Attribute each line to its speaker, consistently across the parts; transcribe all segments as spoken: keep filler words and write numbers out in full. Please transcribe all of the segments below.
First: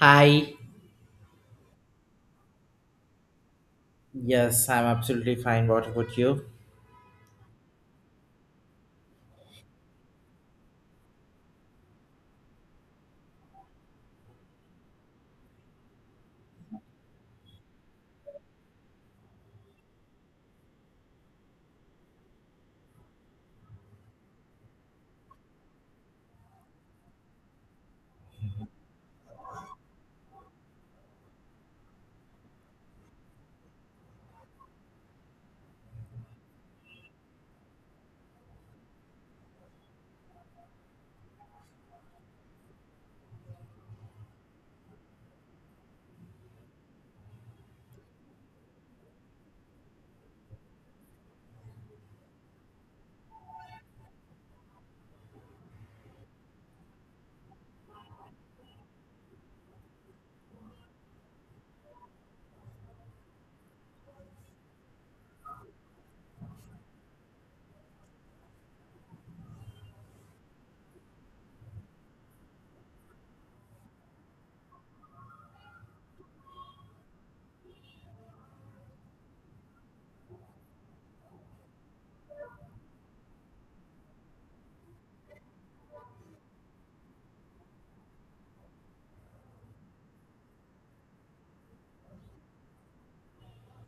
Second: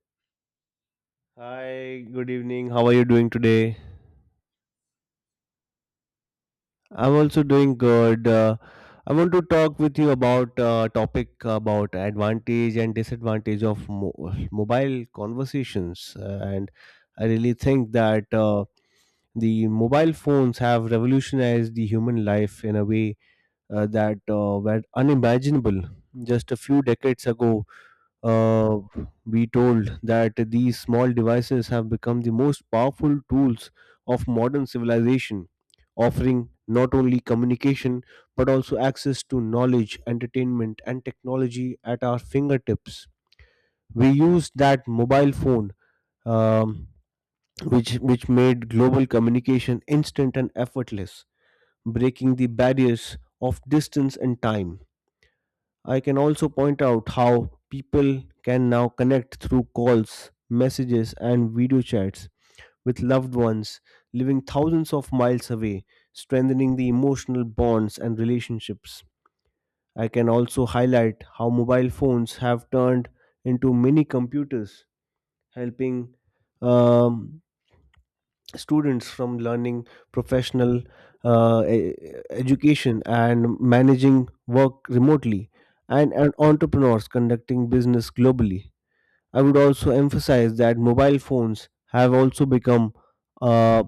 Speaker 1: Hi.
Speaker 2: Hi, good evening. How are you doing today?
Speaker 1: Yes, I'm absolutely fine. What about you?
Speaker 2: I'm also doing good. Uh, I want to talk with you about uh, topic about advantage and disadvantage of mo- mobile conversations. Uh, and I really think that uh, the mobile phones have revolutionized the human life in a way uh, that uh, were unimaginable just a few decades ago. uh, we told that these small devices have become the most powerful tools of modern civilization, offering not only communication but also access to knowledge, entertainment, and technology at our fingertips. We used that mobile phone, um, which which made global communication instant and effortless, breaking the barriers of distance and time. I can also point out how people can now connect through calls, messages, and video chats with loved ones living thousands of miles away, strengthening the emotional bonds and relationships. I can also highlight how mobile phones have turned into mini computers, helping um, students from learning professional uh, e- education and managing work remotely and, and entrepreneurs conducting business globally. I would also emphasize that mobile phones have also become a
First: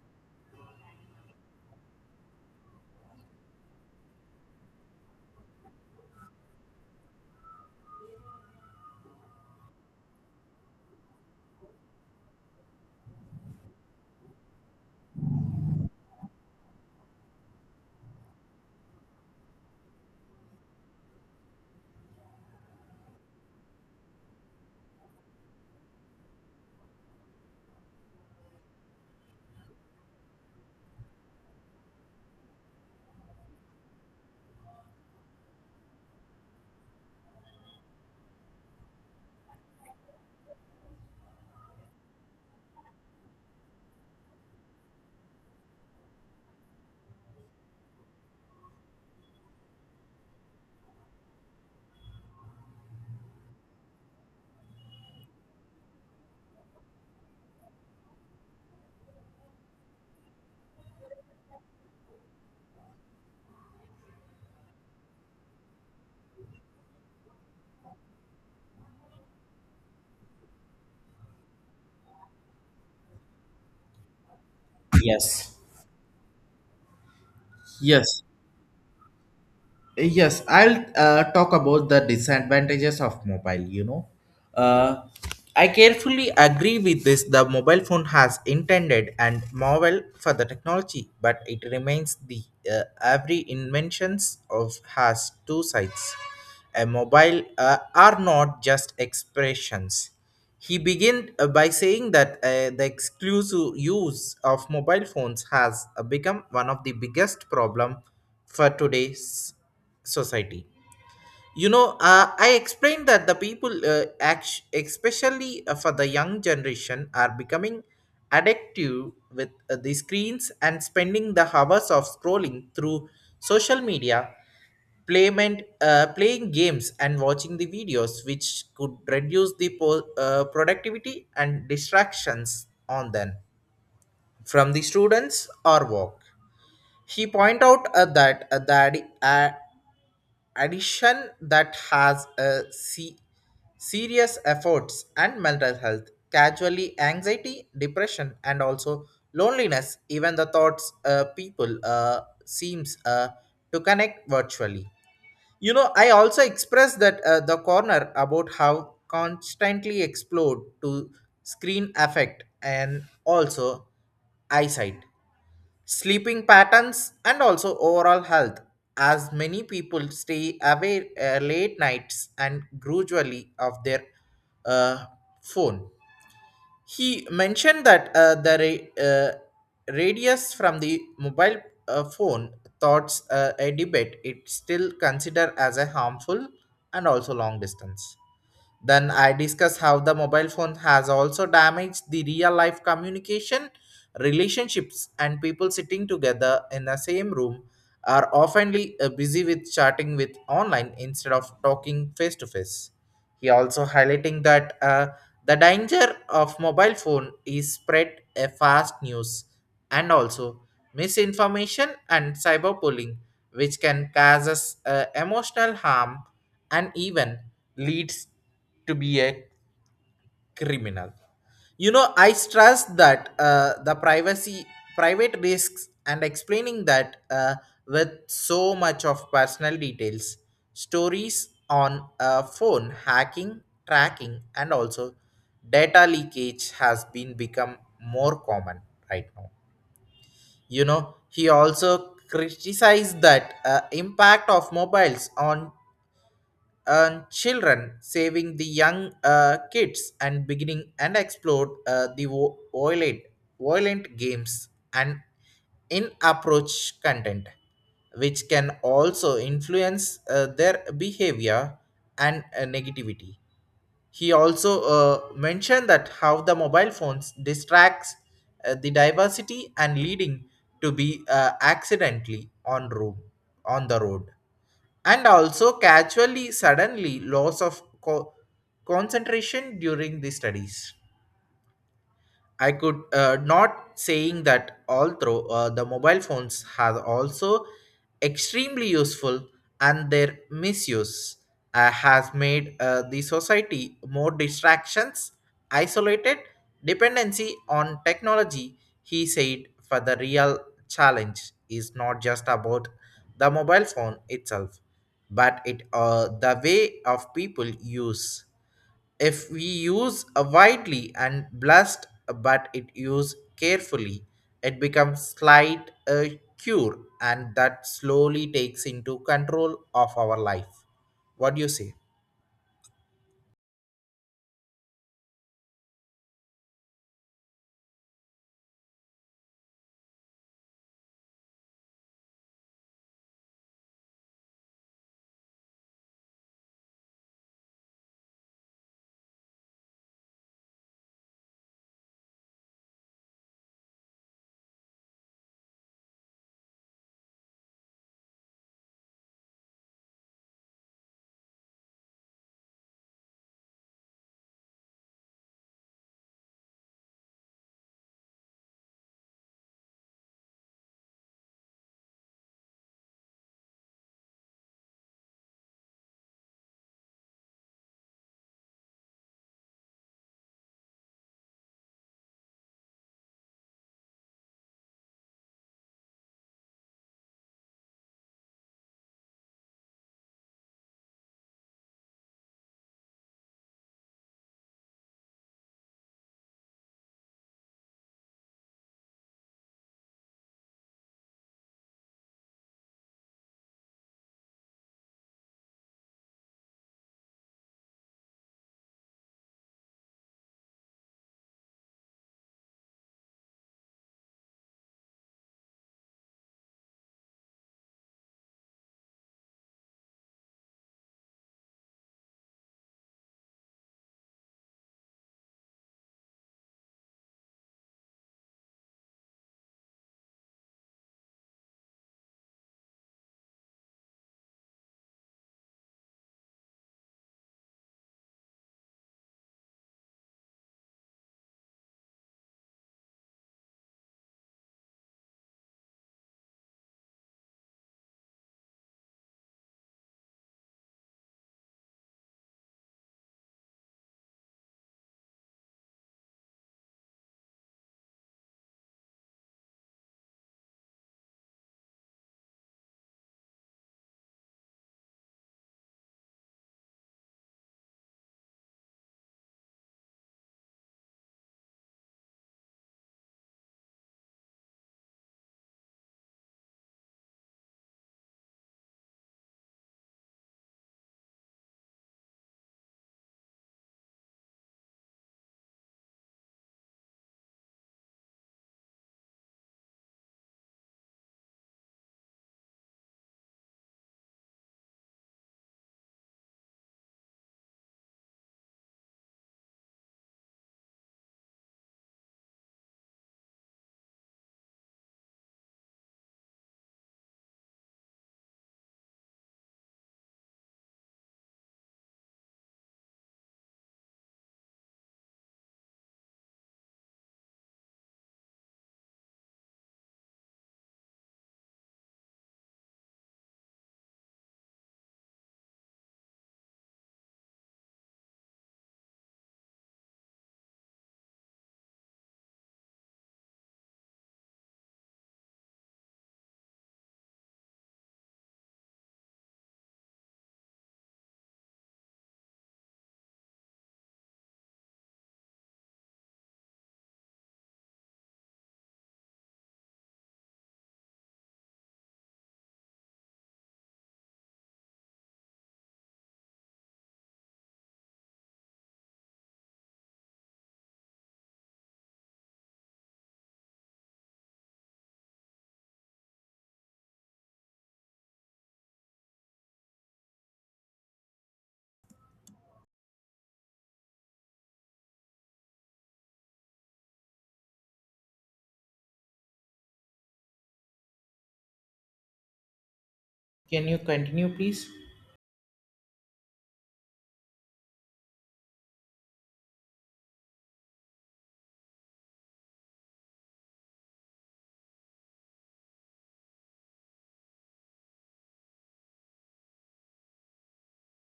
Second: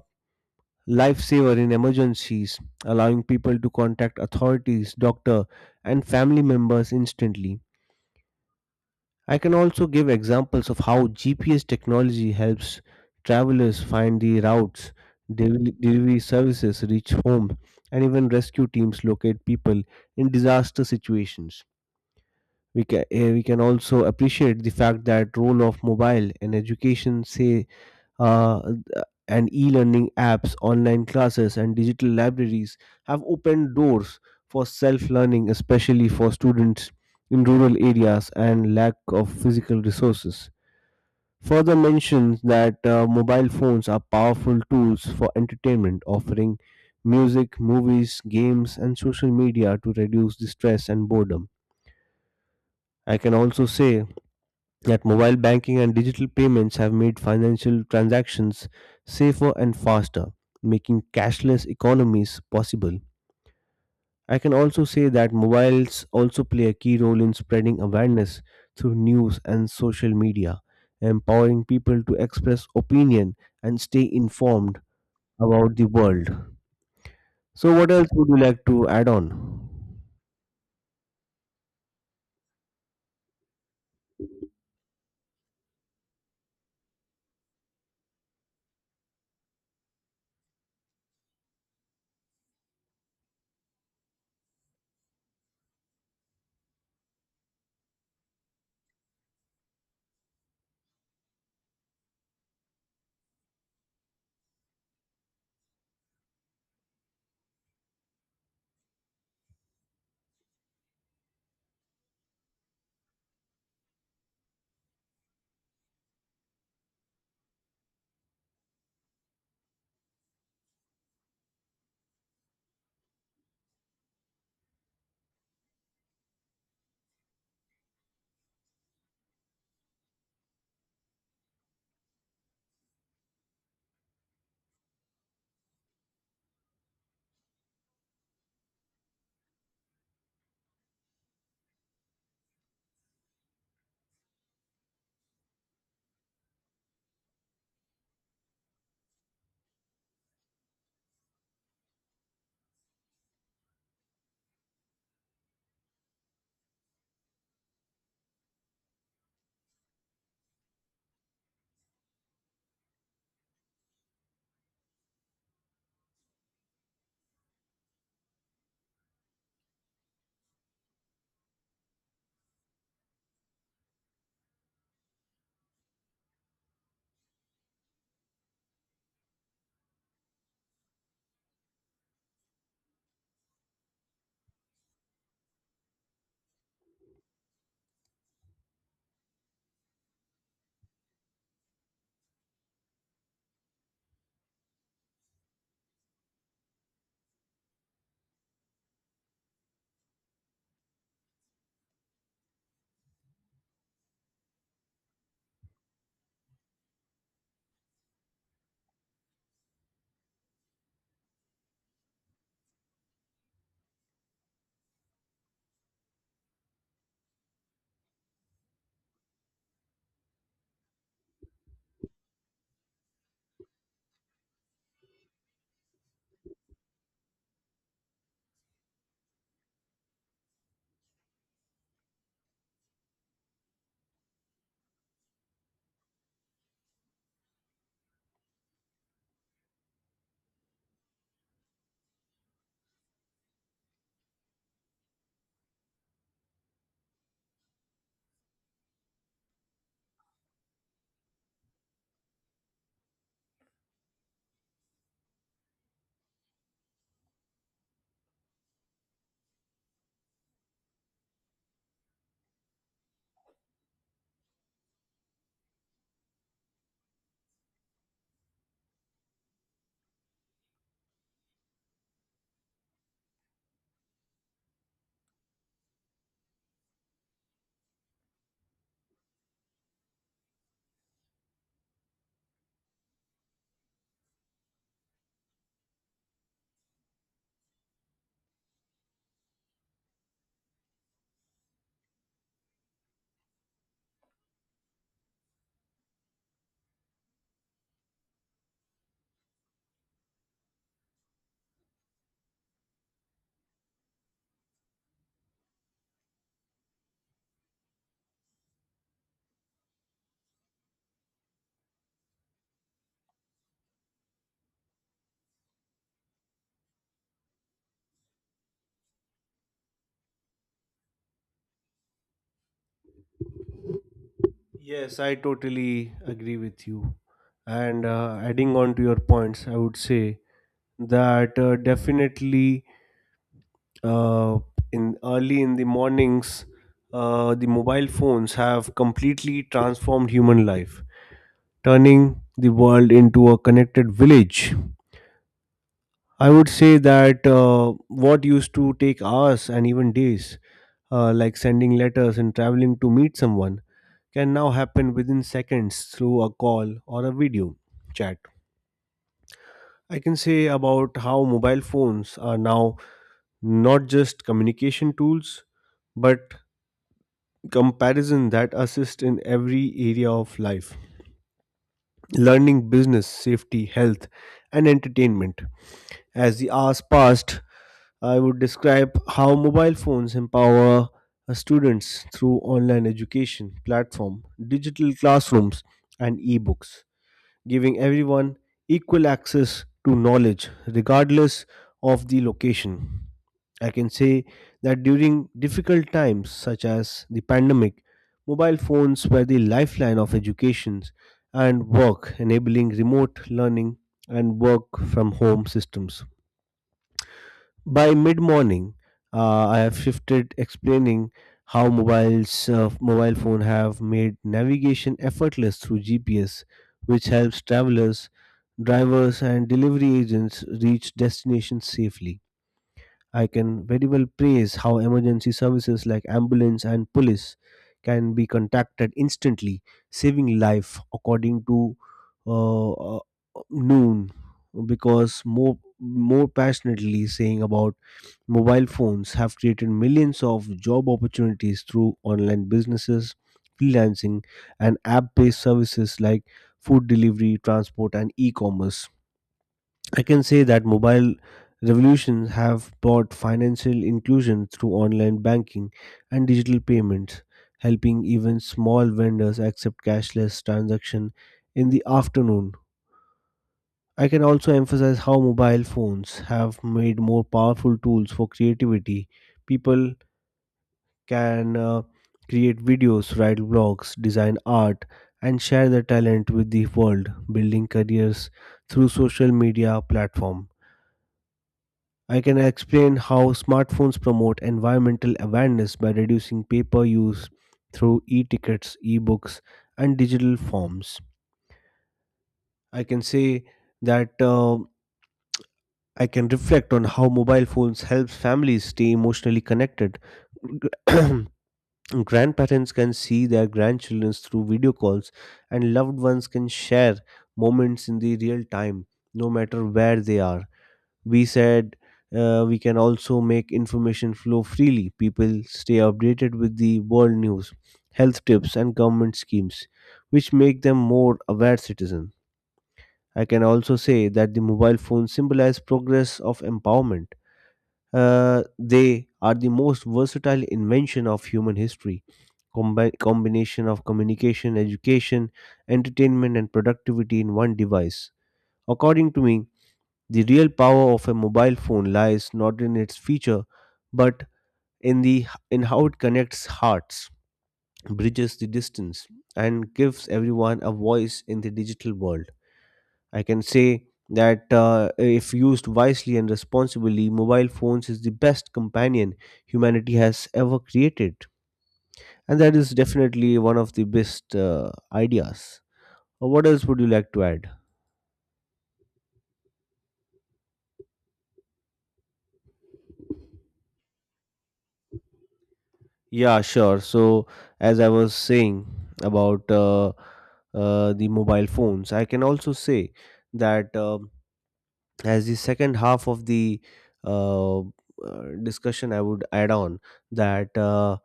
Speaker 2: lifesaver in emergencies, allowing people to contact authorities, doctor, and family members instantly. I can also give examples of how G P S technology helps travelers find the routes, delivery delivery services reach home, and even rescue teams locate people in disaster situations. We can, we can also appreciate the fact that role of mobile in education say uh, and e-learning apps, online classes, and digital libraries have opened doors for self-learning, especially for students in rural areas and lack of physical resources. Further mentions that uh, mobile phones are powerful tools for entertainment, offering music, movies, games, and social media to reduce the stress and boredom. I can also say that mobile banking and digital payments have made financial transactions safer and faster, making cashless economies possible. I can also say that mobiles also play a key role in spreading awareness through news and social media, empowering people to express opinion and stay informed
Speaker 1: Yes.
Speaker 2: about the world. So, what else
Speaker 1: Yes.
Speaker 2: would you like to add on?
Speaker 1: Yes, I'll uh, talk about the disadvantages of mobile. You know, uh, I carefully agree with this. The mobile phone has intended and marvel for the technology, but it remains the uh, every inventions of has two sides. A mobile uh, are not just expressions. He began uh, by saying that uh, the exclusive use of mobile phones has uh, become one of the biggest problem for today's society. you know uh, I explained that the people uh, act- especially uh, for the young generation are becoming addictive with uh, the screens and spending the hours of scrolling through social media playment, uh, playing games and watching the videos which could reduce the po- uh, productivity and distractions on them from the students or work. He point out uh, that uh, the addi- uh, addiction that has a se- serious efforts and mental health casually anxiety depression and also loneliness even the thoughts uh, people uh, seems uh, to connect virtually. you know I also expressed that uh, the corner about how constantly explode to screen affect and also eyesight sleeping patterns, and also overall health, as many people stay away uh, late nights and gradually of their uh, phone. He mentioned that uh, the ra- uh, radius from the mobile uh, phone thoughts uh, a debate it still considered as a harmful and also long distance. Then I discuss how the mobile phone has also damaged the real life communication, relationships, and people sitting together in the same room are often uh, busy with chatting with online instead of talking face to face. He also highlighting that uh, the danger of mobile phone is spread a fast news and also misinformation and cyberbullying, which can cause us uh, emotional harm and even leads to be a criminal. you know I stress that uh, the privacy private risks and explaining that uh, with so much of personal details stories on a phone hacking tracking and also data leakage has been become more common right now. you know he also criticized that uh, impact of mobiles on and children saving the young uh, kids and beginning and explore uh, the vo- violent, violent games and in approach content which can also influence uh, their behavior and uh, negativity. He also uh, mentioned that how the mobile phones distracts uh, the diversity and leading to be uh, accidentally on room on the road and also casually suddenly loss of co- concentration during the studies. I could uh, not saying that although uh, the mobile phones have also extremely useful and their misuse uh, has made uh, the society more distractions, isolated, dependency on technology. He said, for the real challenge is not just about the mobile phone itself, but it uh, the way of people use. If we use a widely and blessed but it used carefully it becomes slight a cure and that slowly takes into control of our life. What do you say?
Speaker 2: Yes, I totally agree with you. And uh, adding on to your points, I would say that uh, definitely uh, in early in the mornings uh, the mobile phones have completely transformed human life, turning the world into a connected village. I would say that uh, what used to take hours and even days, uh, like sending letters and traveling to meet someone, can now happen within seconds through a call or a video chat. I can say about how mobile phones are now not just communication tools, but comparison that assist in every area of life, learning, business, safety, health, and entertainment. As the hours passed, I would describe how mobile phones empower students through online education platform, digital classrooms, and ebooks, giving everyone equal access to knowledge, regardless of the location. I can say that during difficult times such as the pandemic, mobile phones were the lifeline of education and work, enabling remote learning and work from home systems. By mid morning, uh, I have shifted explaining how mobiles uh, mobile phone have made navigation effortless through G P S, which helps travelers, drivers, and delivery agents reach destinations safely. I can very well praise how emergency services like ambulance and police can be contacted instantly, saving life according to uh, uh, noon, because more more passionately saying about mobile phones have created millions of job opportunities through online businesses, freelancing, and app based services like food delivery, transport, and e commerce. I can say that mobile revolutions have brought financial inclusion through online banking and digital payments, helping even small vendors accept cashless transaction in the afternoon. I can also emphasize how mobile phones have made more powerful tools for creativity. People can uh, create videos, write blogs, design art, and share their talent with the world, building careers through social media platform. I can explain how smartphones promote environmental awareness by reducing paper use through e-tickets, e-books, and digital forms. I can say that uh, I can reflect on how mobile phones helps families stay emotionally connected. Grandparents can see their grandchildren through video calls, and loved ones can share moments in the real time, no matter where they are. We said uh, we can also make information flow freely. People stay updated with the world news, health tips, and government schemes, which make them more aware citizens. I can also say that the mobile phone symbolizes progress of empowerment. Uh, they are the most versatile invention of human history. Combi- combination of communication, education, entertainment, and productivity in one device. According to me, the real power of a mobile phone lies not in its feature, but in the in how it connects hearts, bridges the distance, and gives everyone a voice in the digital world. I can say that uh, if used wisely and responsibly, mobile phones is the best companion humanity has ever created. And that is definitely one of the best uh, ideas. Uh, What else would you like to add?
Speaker 1: Can you continue please?
Speaker 2: Yeah, sure. So, as I was saying about uh, uh, the mobile phones, I can also say that um as the second half of the uh, uh, discussion, I would add on that. Uh,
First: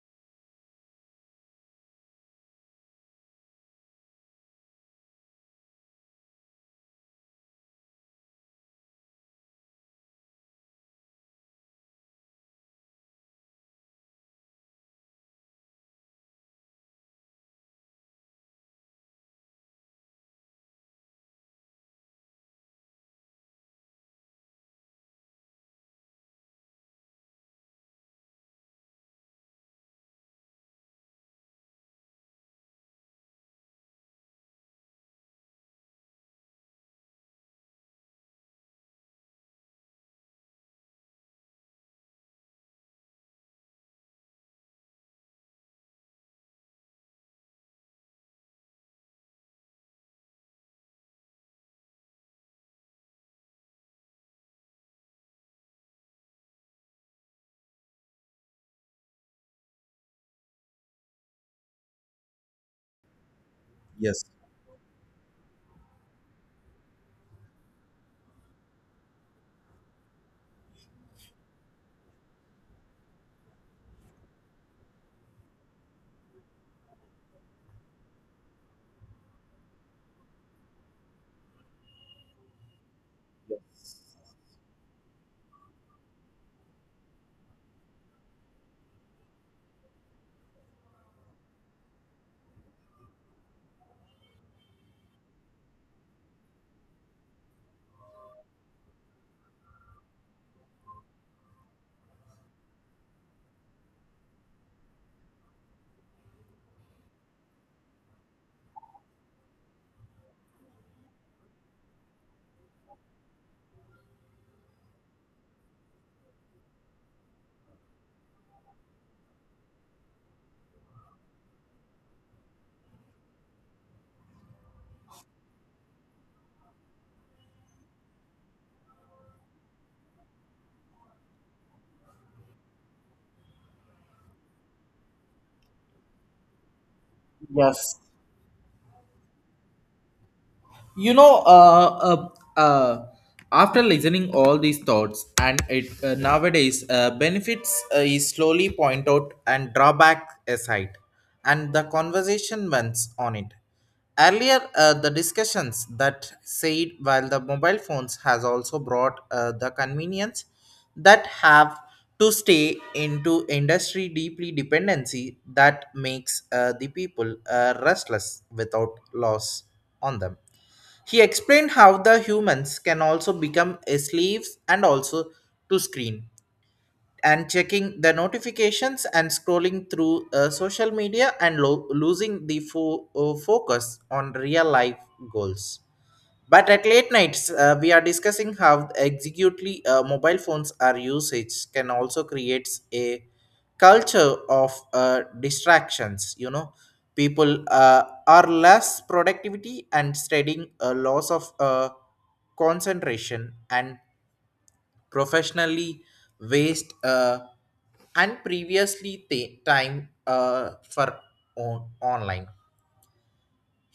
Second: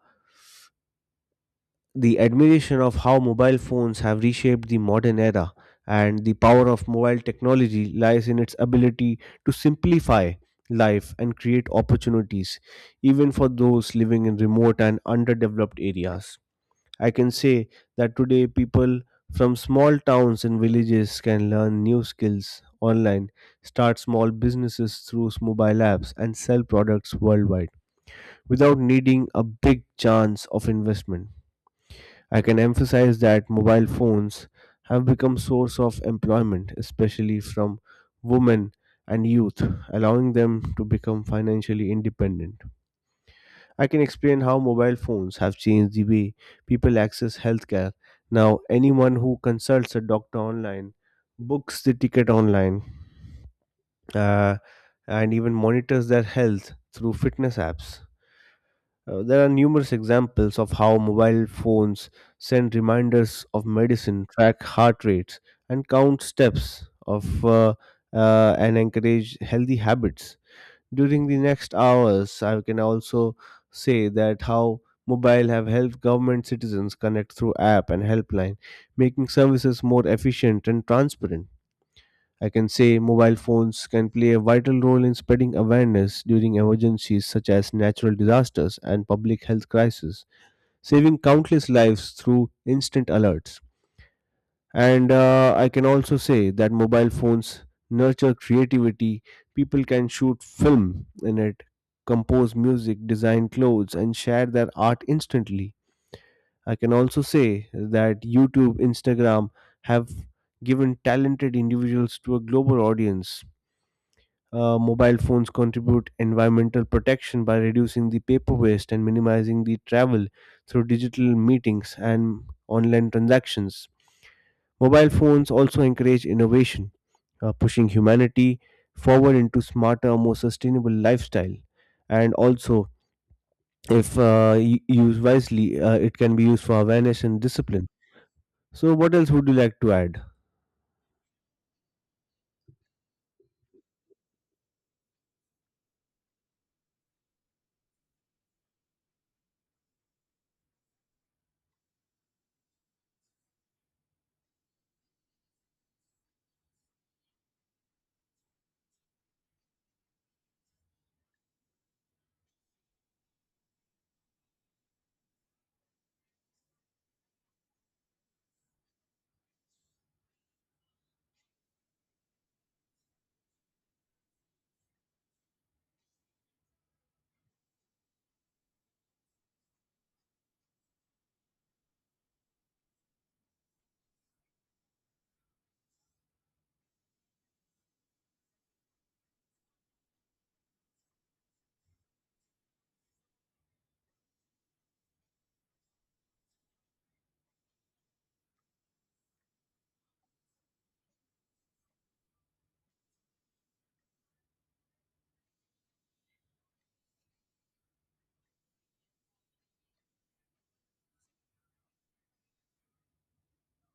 Speaker 2: The admiration of how mobile phones have reshaped the modern era and the power of mobile technology lies in its ability to simplify life and create opportunities even for those living in remote and underdeveloped areas. I can say that today people from small towns and villages can learn new skills online, start small businesses through mobile apps, and sell products worldwide without needing a big chance of investment. I can emphasize that mobile phones have become source of employment, especially from women and youth, allowing them to become financially independent. I can explain how mobile phones have changed the way people access healthcare. Now anyone who consults a doctor online, books the ticket online, uh, and even monitors their health through fitness apps. Uh, there are numerous examples of how mobile phones send reminders of medicine, track heart rates, and count steps of uh, uh, and encourage healthy habits. During the next hours, I can also say that how mobile have helped government citizens connect through app and helpline, making services more efficient and transparent. I can say mobile phones can play a vital role in spreading awareness during emergencies such as natural disasters and public health crises, saving countless lives through instant alerts. And uh, I can also say that mobile phones nurture creativity. People can shoot film in it, compose music, design clothes, and share their art instantly. I can also say that YouTube, Instagram have given talented individuals to a global audience. Uh, mobile phones contribute environmental protection by reducing the paper waste and minimizing the travel through digital meetings and online transactions. Mobile phones also encourage innovation, uh, pushing humanity forward into smarter, more sustainable lifestyle. And also, if uh, y- used wisely, uh, it can be used for awareness and discipline.
Speaker 1: Yes,
Speaker 2: So, what else would you like to add?
Speaker 1: you know uh, uh, uh, after listening all these thoughts and it uh, nowadays uh, benefits uh, is slowly point out and drawback aside and the conversation went on it earlier. Uh, the discussions that said while the mobile phones has also brought uh, the convenience that have to stay into industry deeply dependency that makes uh, the people uh, restless without loss on them. He explained how the humans can also become slaves and also to screen and checking the notifications and scrolling through uh, social media and lo- losing the fo- uh, focus on real life goals. But at late nights, uh, we are discussing how executely uh, mobile phones are usage can also creates a culture of uh, distractions. You know, people uh, are less productivity and studying a loss of uh, concentration and professionally waste uh, and previously ta- time uh, for on- online.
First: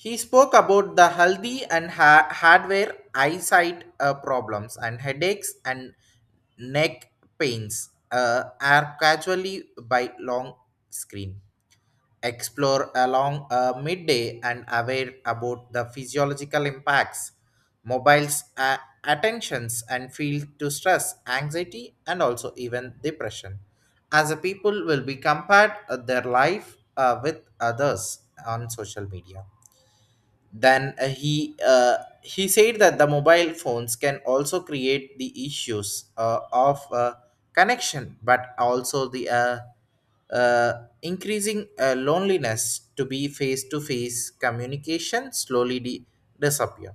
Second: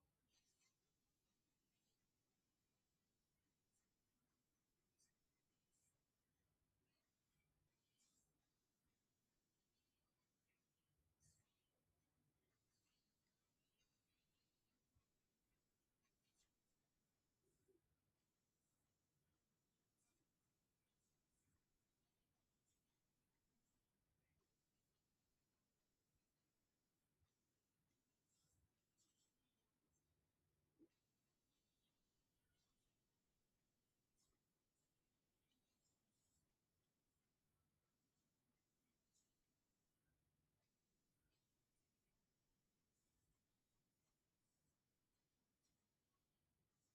Speaker 1: He spoke about the healthy and ha- hardware eyesight uh, problems and headaches and neck pains uh, are casually by long screen. Explore along uh, midday and aware about the physiological impacts, mobiles, uh, attentions, and feel to stress, anxiety, and also even depression. As a people will be compared uh, their life uh, with others on social media. Then uh, he uh, he said that the mobile phones can also create the issues uh, of uh, connection, but also the uh, uh, increasing uh, loneliness to be face to face communication slowly de- disappear.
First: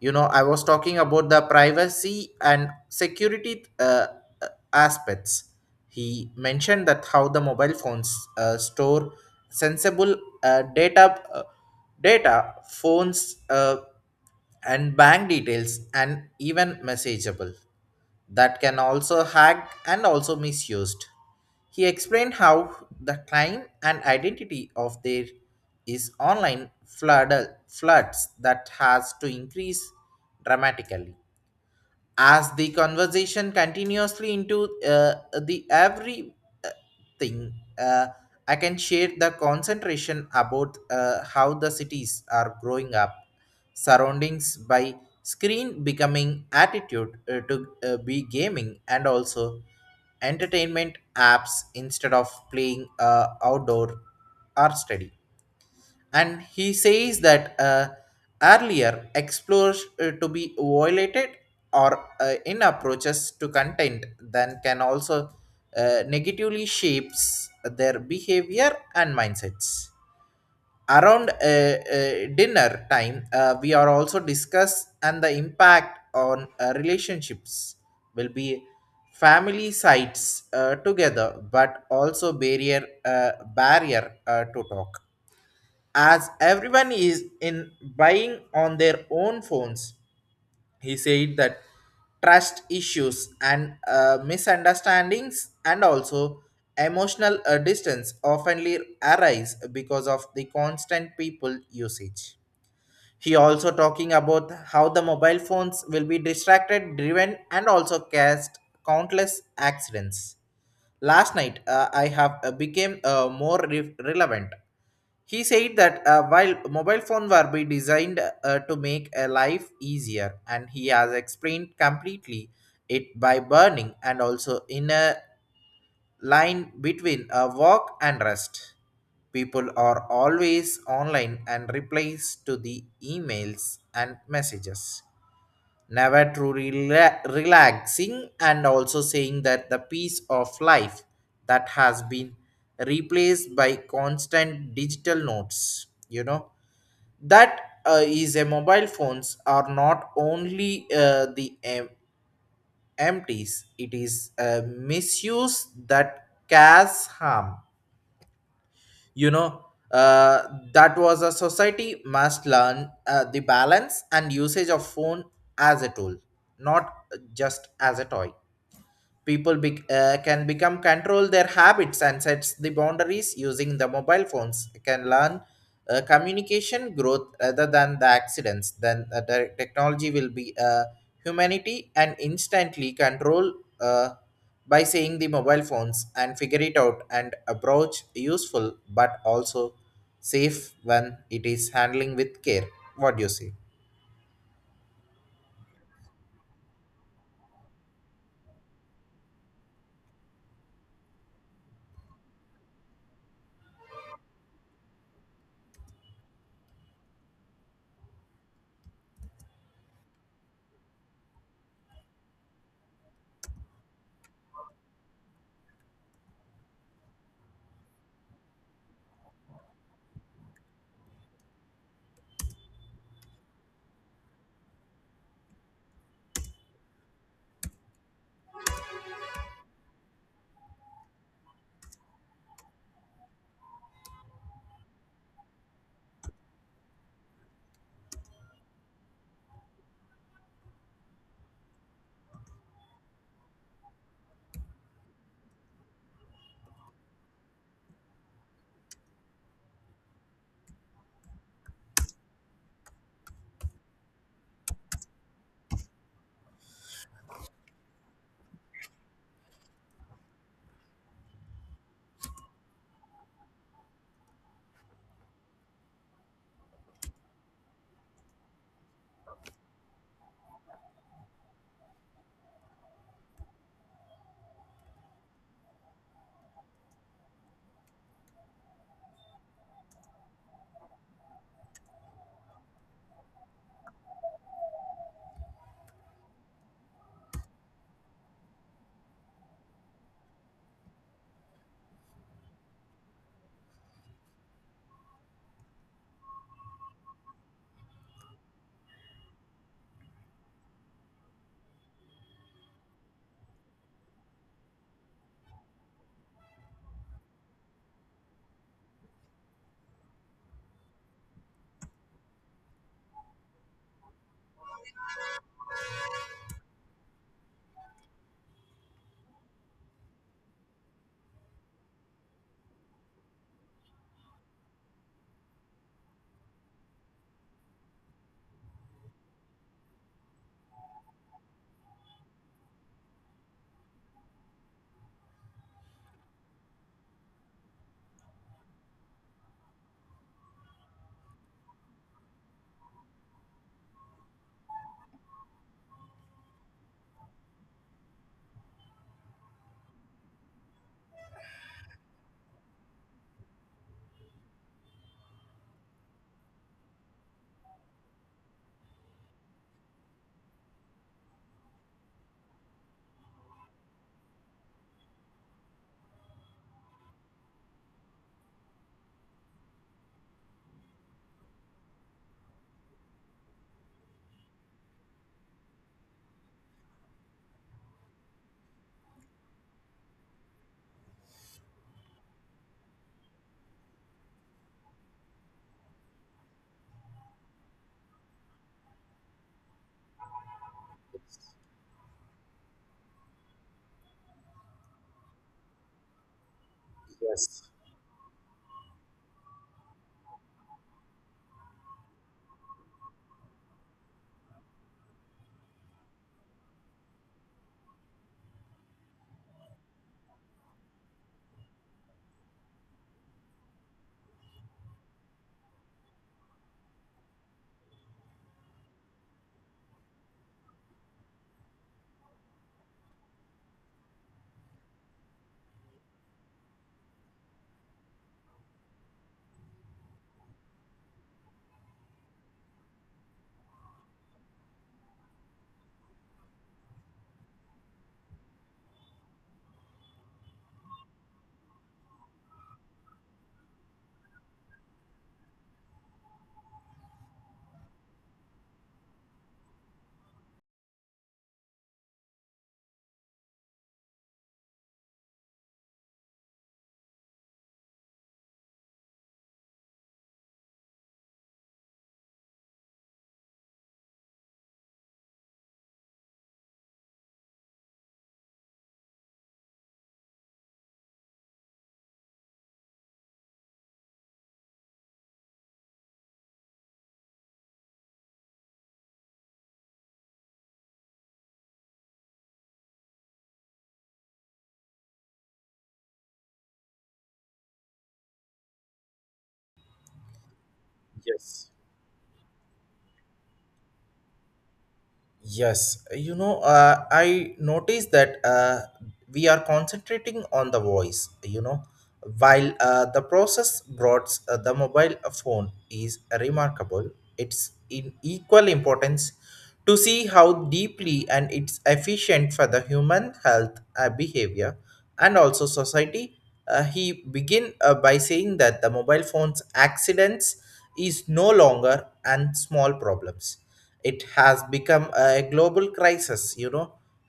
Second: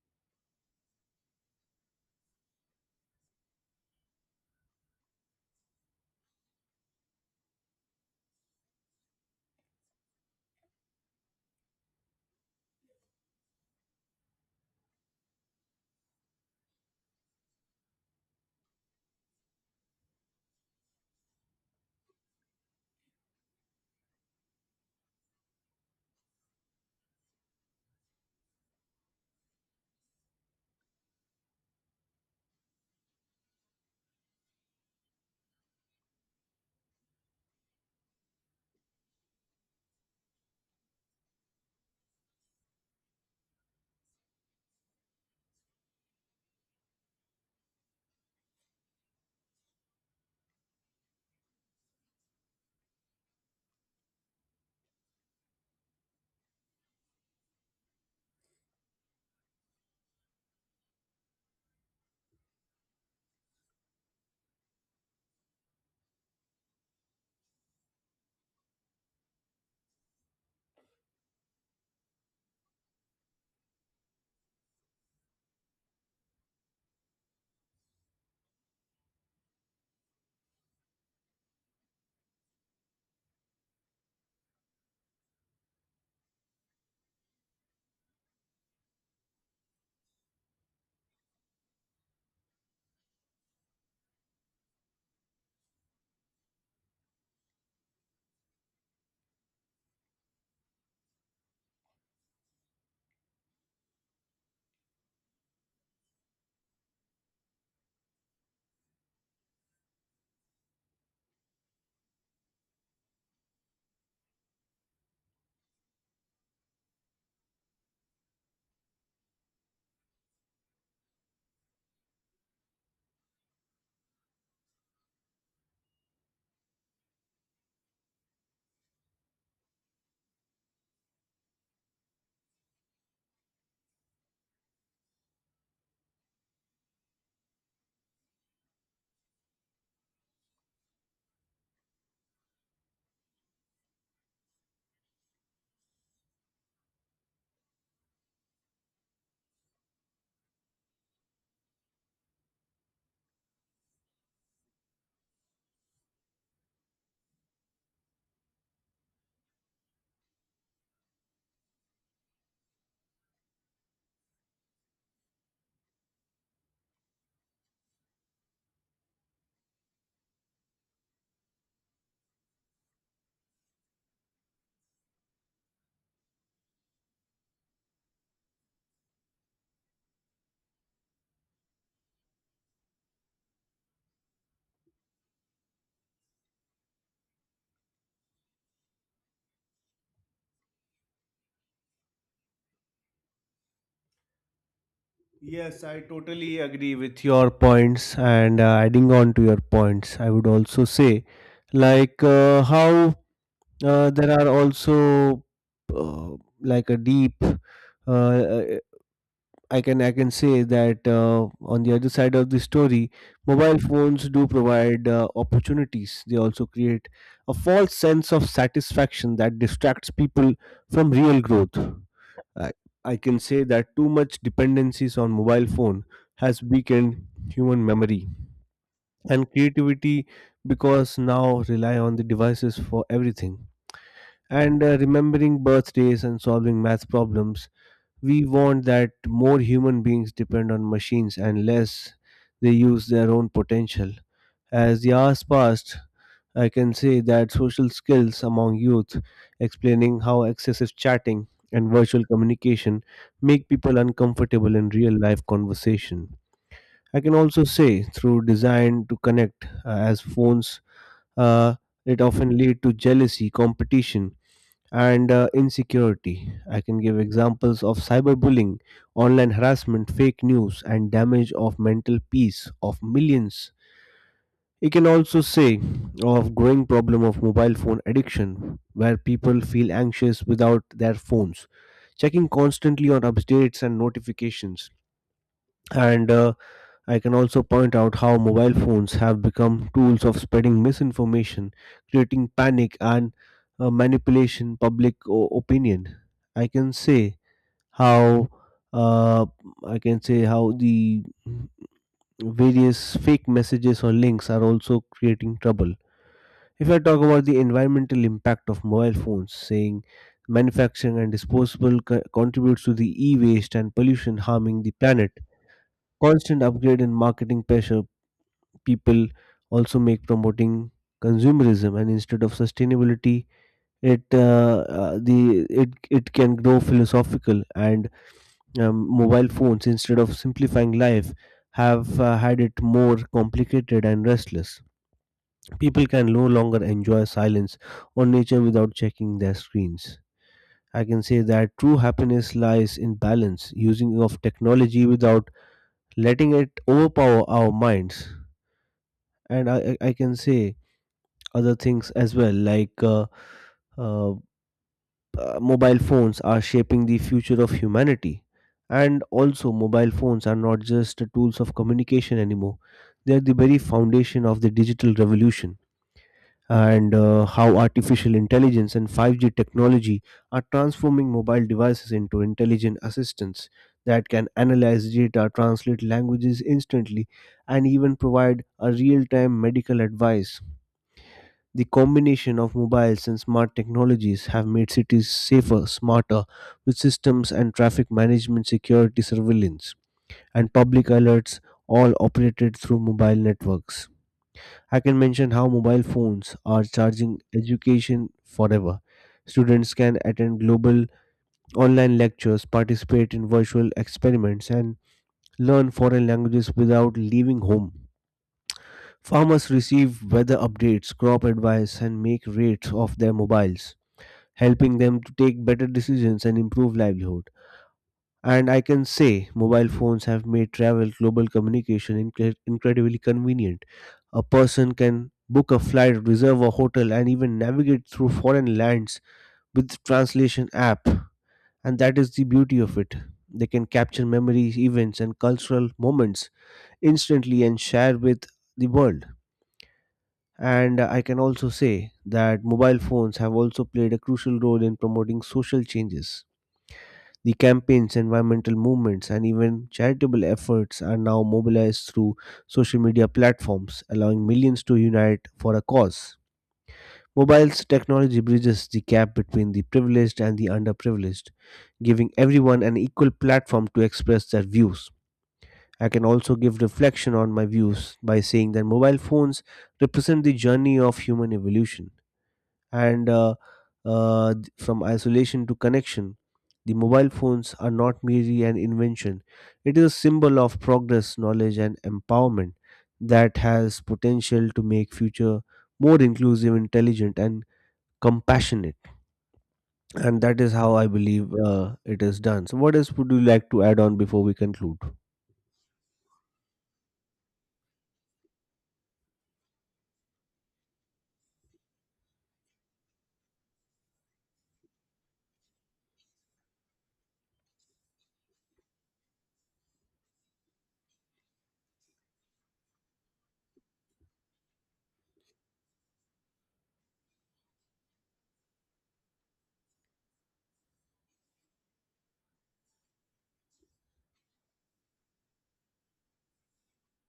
Speaker 1: you know I was talking about the privacy and security uh, uh, aspects. He mentioned that how the mobile phones uh, store sensible uh, data uh, data phones uh, and bank details and even messageable that can also hack and also misused. He explained how the time and identity of there is online flood, floods that has to increase dramatically as the conversation continuously into uh, the every uh, thing. uh, I can share the concentration about uh, how the cities are growing up surroundings by screen becoming attitude uh, to uh, be gaming and also entertainment apps instead of playing uh, outdoor or study. And he says that uh, earlier explores uh, to be violated or uh, in approaches to content then can also uh, negatively shapes their behavior and mindsets around uh, uh, dinner time. Uh, we are also discuss and the impact on uh, relationships will be family sites uh, together but also barrier uh, barrier uh, to talk as everyone is in buying on their own phones. He said that trust issues and uh, misunderstandings and also emotional uh, distance oftenly arise because of the constant people usage. He also talking about how the mobile phones will be distracted, driven, and also caused countless accidents. Last night, uh, I have uh, became uh, more re- relevant. He said that uh, while mobile phones were be designed uh, to make a life easier, and he has explained completely it by burning and also in a line between a work and rest. People are always online and replies to the emails and messages never too rela- relaxing and also saying that the peace of life that has been replaced by constant digital notes. You know that uh, is a mobile phones are not only uh, the em- empties it is a misuse that causes harm. you know uh, that was a society must learn uh, the balance and usage of phone as a tool not just as a toy. People be uh, can become control their habits and sets the boundaries using the mobile phones can learn uh, communication growth rather than the accidents then uh, the technology will be uh, humanity and instantly control uh, by saying the mobile phones and figure it out and approach useful but also safe when it is handling with care. What do you say?
Speaker 2: Yes, I totally agree with your points, and uh, adding on to your points, I would also say like uh, how uh, there are also uh, like a deep uh, uh, I can I can say that uh, on the other side of the story, mobile phones do provide uh, opportunities. They also create a false sense of satisfaction that distracts people from real growth. I, I can say that too much dependencies on mobile phone has weakened human memory and creativity because now rely on the devices for everything. And uh, remembering birthdays and solving math problems, we want that more human beings depend on machines and less they use their own potential. As the hours passed, I can say that social skills among youth, explaining how excessive chatting and virtual communication make people uncomfortable in real life conversation. I can also say through design to connect, uh, as phones, uh, it often lead to jealousy, competition, and uh, insecurity. I can give examples of cyberbullying, online harassment, fake news, and damage of mental peace of millions. You can also say of growing problem of mobile phone addiction, where people feel anxious without their phones, checking constantly on updates and notifications, and uh, I can also point out how mobile phones have become tools of spreading misinformation, creating panic, and uh, manipulation public o- opinion. I can say how uh, I can say how the various fake messages or links are also creating trouble. If I talk about the environmental impact of mobile phones, saying manufacturing and disposable co- contributes to the e-waste and pollution harming the planet, constant upgrade in marketing pressure people also make promoting consumerism and instead of sustainability it uh, uh, the it it can grow philosophical. And um, Mobile phones instead of simplifying life have uh, had it more complicated and restless. People can no longer enjoy silence or nature without checking their screens. I can say that true happiness lies in balance using of technology without letting it overpower our minds, and i, I I can say other things as well, like uh, uh, uh, mobile phones are shaping the future of humanity. And also, mobile phones are not just tools of communication anymore, they are the very foundation of the digital revolution. And uh, How artificial intelligence and five G technology are transforming mobile devices into intelligent assistants that can analyze data, translate languages instantly, and even provide a real time medical advice. The combination of mobiles and smart technologies have made cities safer, smarter, with systems and traffic management, security surveillance, and public alerts all operated through mobile networks. I can mention how mobile phones are charging
Speaker 1: Yes,
Speaker 2: education forever. Students can attend global online lectures, participate in virtual experiments, and learn foreign languages without leaving home. Farmers receive weather updates, crop advice, and make rates of their mobiles, helping them to take better decisions and improve livelihood. And I can say mobile phones have made travel global communication incre- incredibly convenient. A person can book a flight, reserve a hotel, and even navigate through foreign lands with translation app. And that is the beauty of it. They can capture memories, events, and cultural moments instantly and share with the world. And I can also say that mobile phones have also played a crucial role in promoting social changes. The campaigns, environmental movements, and even charitable efforts are now mobilized through social media platforms, allowing millions to unite for a cause. Mobile's technology bridges the gap between the privileged and the underprivileged, giving everyone an equal platform to express their views. I can also give reflection on my views by saying that mobile phones represent the journey of human evolution, and uh, uh, th- from isolation to connection the mobile phones are not merely an invention, it is a symbol of progress, knowledge, and empowerment that has potential to make future more inclusive, intelligent, and compassionate. And that is how I believe
Speaker 1: yes.
Speaker 2: uh, it is done. So, what else would you like to add on before we conclude?
Speaker 1: Yes, you know, uh, I noticed that uh, we are concentrating on the voice, you know, while uh, the process brought uh, the mobile phone is remarkable. It's in equal importance to see how deeply and it's efficient for the human health uh, behavior and also society. Uh, he begin uh, by saying that the mobile phone's accidents is no longer and small problems. It has become a global crisis. you know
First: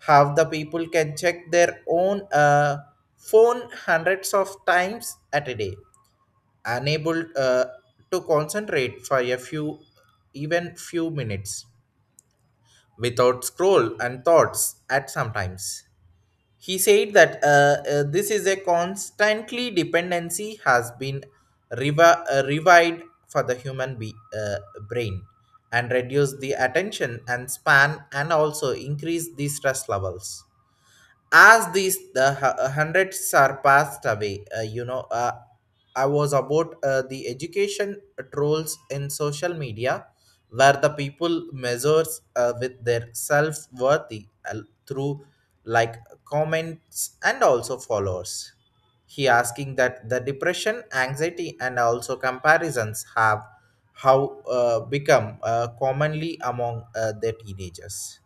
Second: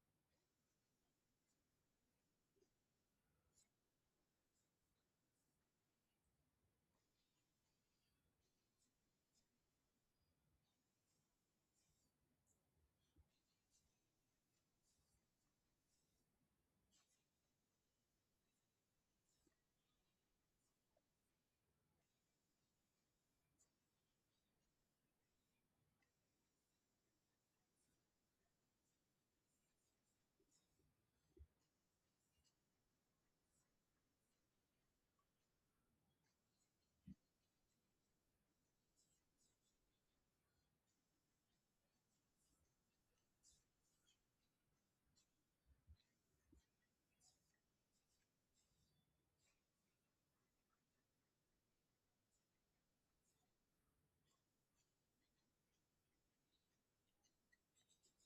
Speaker 1: How the people can check their own uh, phone hundreds of times at a day unable uh, to concentrate for a few even few minutes without scroll and thoughts at sometimes. He said that uh, uh, this is a constantly dependency has been revi- uh, revived for the human be- uh, brain and reduce the attention and span and also increase the stress levels as these the hu- hundreds are passed away. uh, you know uh, I was about uh, the education trolls in social media where the people measures uh, with their self-worthy uh, through like comments and also followers. He asking that the depression anxiety and also comparisons have how uh, become uh, commonly among uh, the teenagers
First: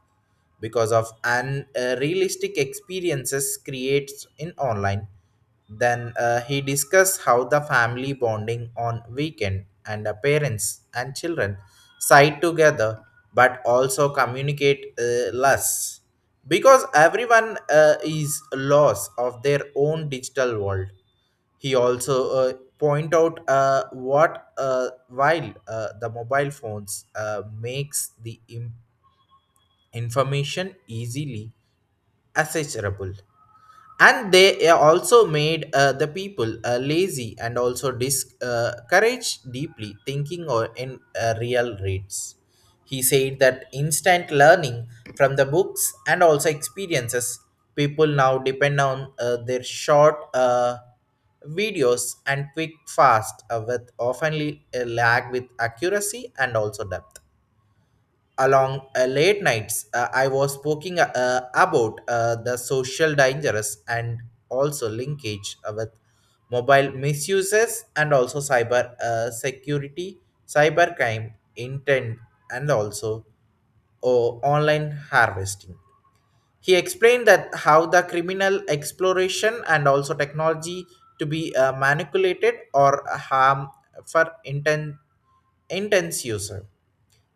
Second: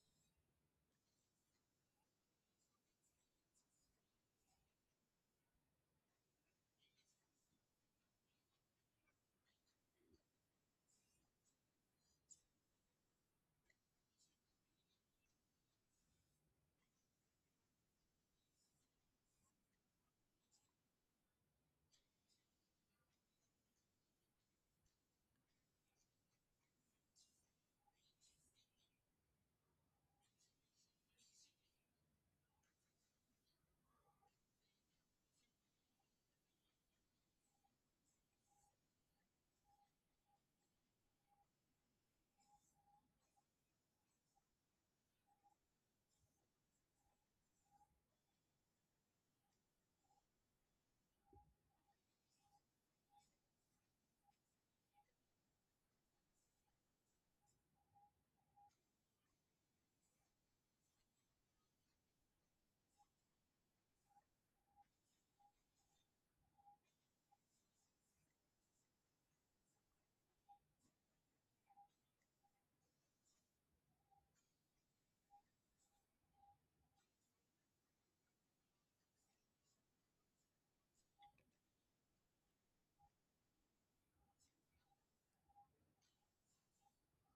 Speaker 1: because of unrealistic experiences creates in online. Then uh, he discussed how the family bonding on weekend and the parents and children side together but also communicate uh, less because everyone uh, is lost of their own digital world. He also uh, point out uh, what uh, while uh, the mobile phones uh, makes the im- information easily accessible and they uh, also made uh, the people uh, lazy and also discouraged deeply thinking or in uh, real rates. He said that instant learning from the books and also experiences people now depend on uh, their short uh, videos and quick fast uh, with often lag with accuracy and also depth. Along uh, late nights uh, I was speaking uh, about uh, the social dangers and also linkage uh, with mobile misuses and also cyber uh, security cyber crime intent and also or online harvesting. He explained that how the criminal exploration and also technology to be uh, manipulated or harm for intent intense user.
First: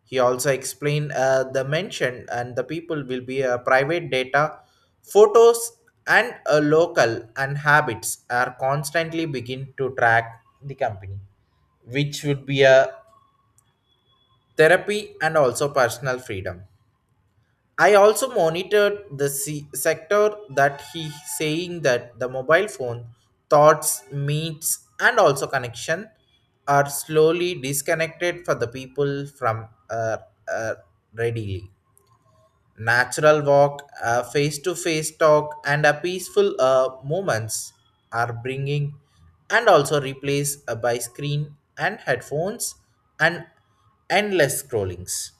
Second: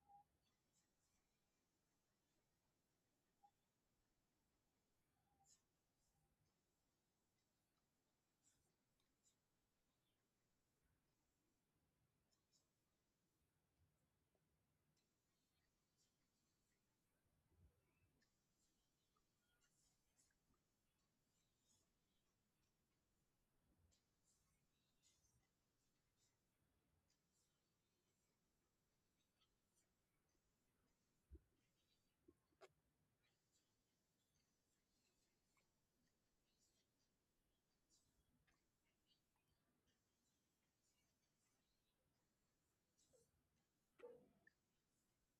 Speaker 1: He also explained uh, the mention and the people will be uh, private data, photos, and a local and habits are constantly begin to track the company, which would be a therapy and also personal freedom. I also monitored the se- sector that he saying that the mobile phone thoughts, meets, and also connection are slowly disconnected for the people from uh, uh, readily natural walk, face to face talk, and a peaceful uh, moments are bringing and also replaced uh, by screen and headphones and endless scrollings.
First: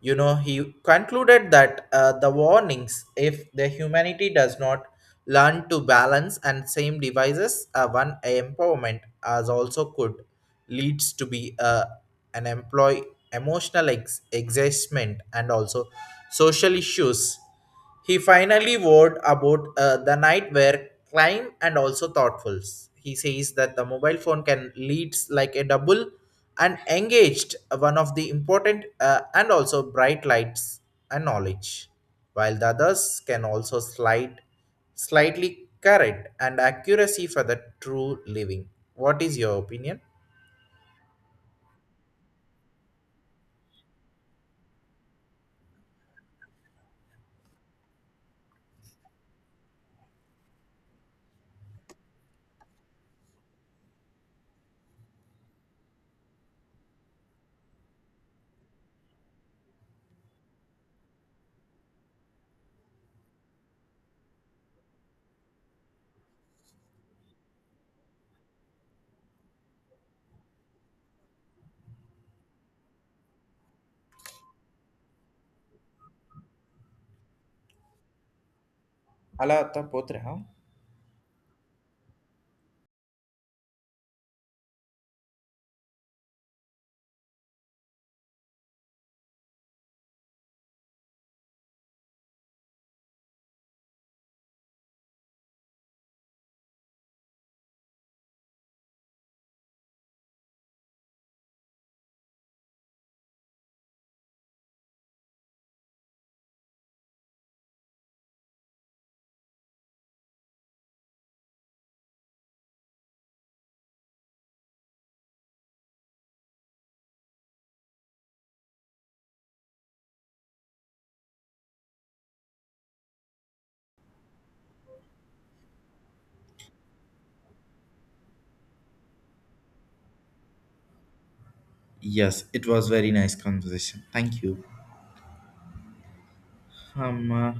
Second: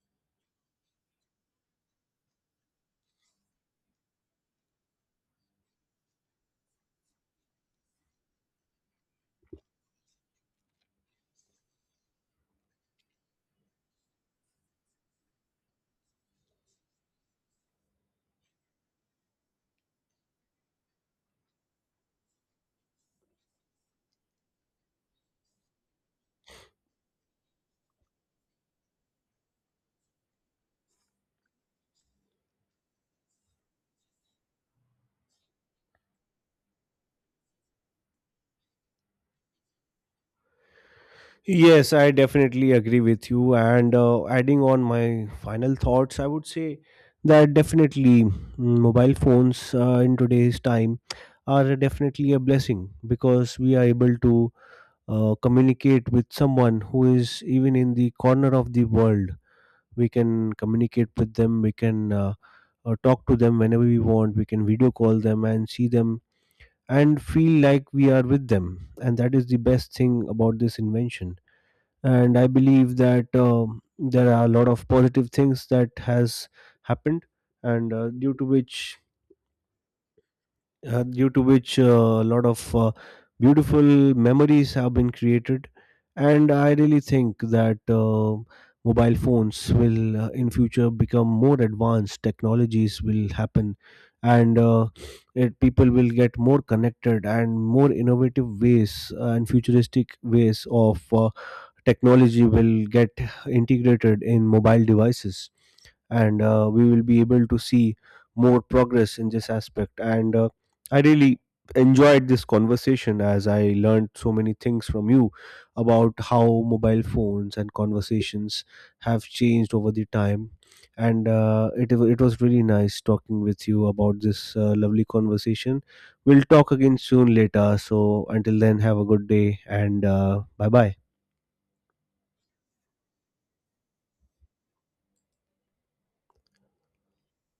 Speaker 1: You know, he concluded that uh, the warnings, if the humanity does not learn to balance and same devices, uh, one empowerment as also could leads to be uh, an employee emotional ex- exhaustment and also social issues. He finally wrote about uh, the night where climb and also thoughtful. He says that the mobile phone can leads like a double and engaged one of the important uh, and also bright lights and knowledge, while the others can also slide slightly correct and accuracy for the true living. What is your opinion?
Speaker 2: Yes, I definitely agree with you. And uh, Adding on my final thoughts, I would say that definitely mm, mobile phones uh, in today's time are definitely a blessing because we are able to uh, communicate with someone who is even in the corner of the world. We can communicate with them, we can uh, uh, talk to them whenever we want, we can video call them and see them and feel like we are with them. And that is the best thing about this invention, and I believe that um, there are a lot of positive things that has happened and uh, due to which
Speaker 1: ಅಲ್ಲ ಅತ್ತ ಪೋತ್ರೆ ಹಾ.
Speaker 2: uh, due to which uh, a lot of uh, beautiful memories have been created, and I really think that uh, mobile phones will uh, in future become more advanced, technologies will happen and uh, it, people will get more connected and more innovative ways uh, and futuristic ways of uh, technology will get integrated in mobile devices, and uh, we will be able to see more progress in this aspect. And uh, I really enjoyed this conversation as I learned so many things from you about how mobile phones and conversations have changed over the time, and uh, it, it was really nice talking with you about this uh, lovely conversation. We'll talk again soon later, so until then have a good day and uh, bye bye.
Speaker 1: Yes, it was very nice conversation. Thank you. Um, uh,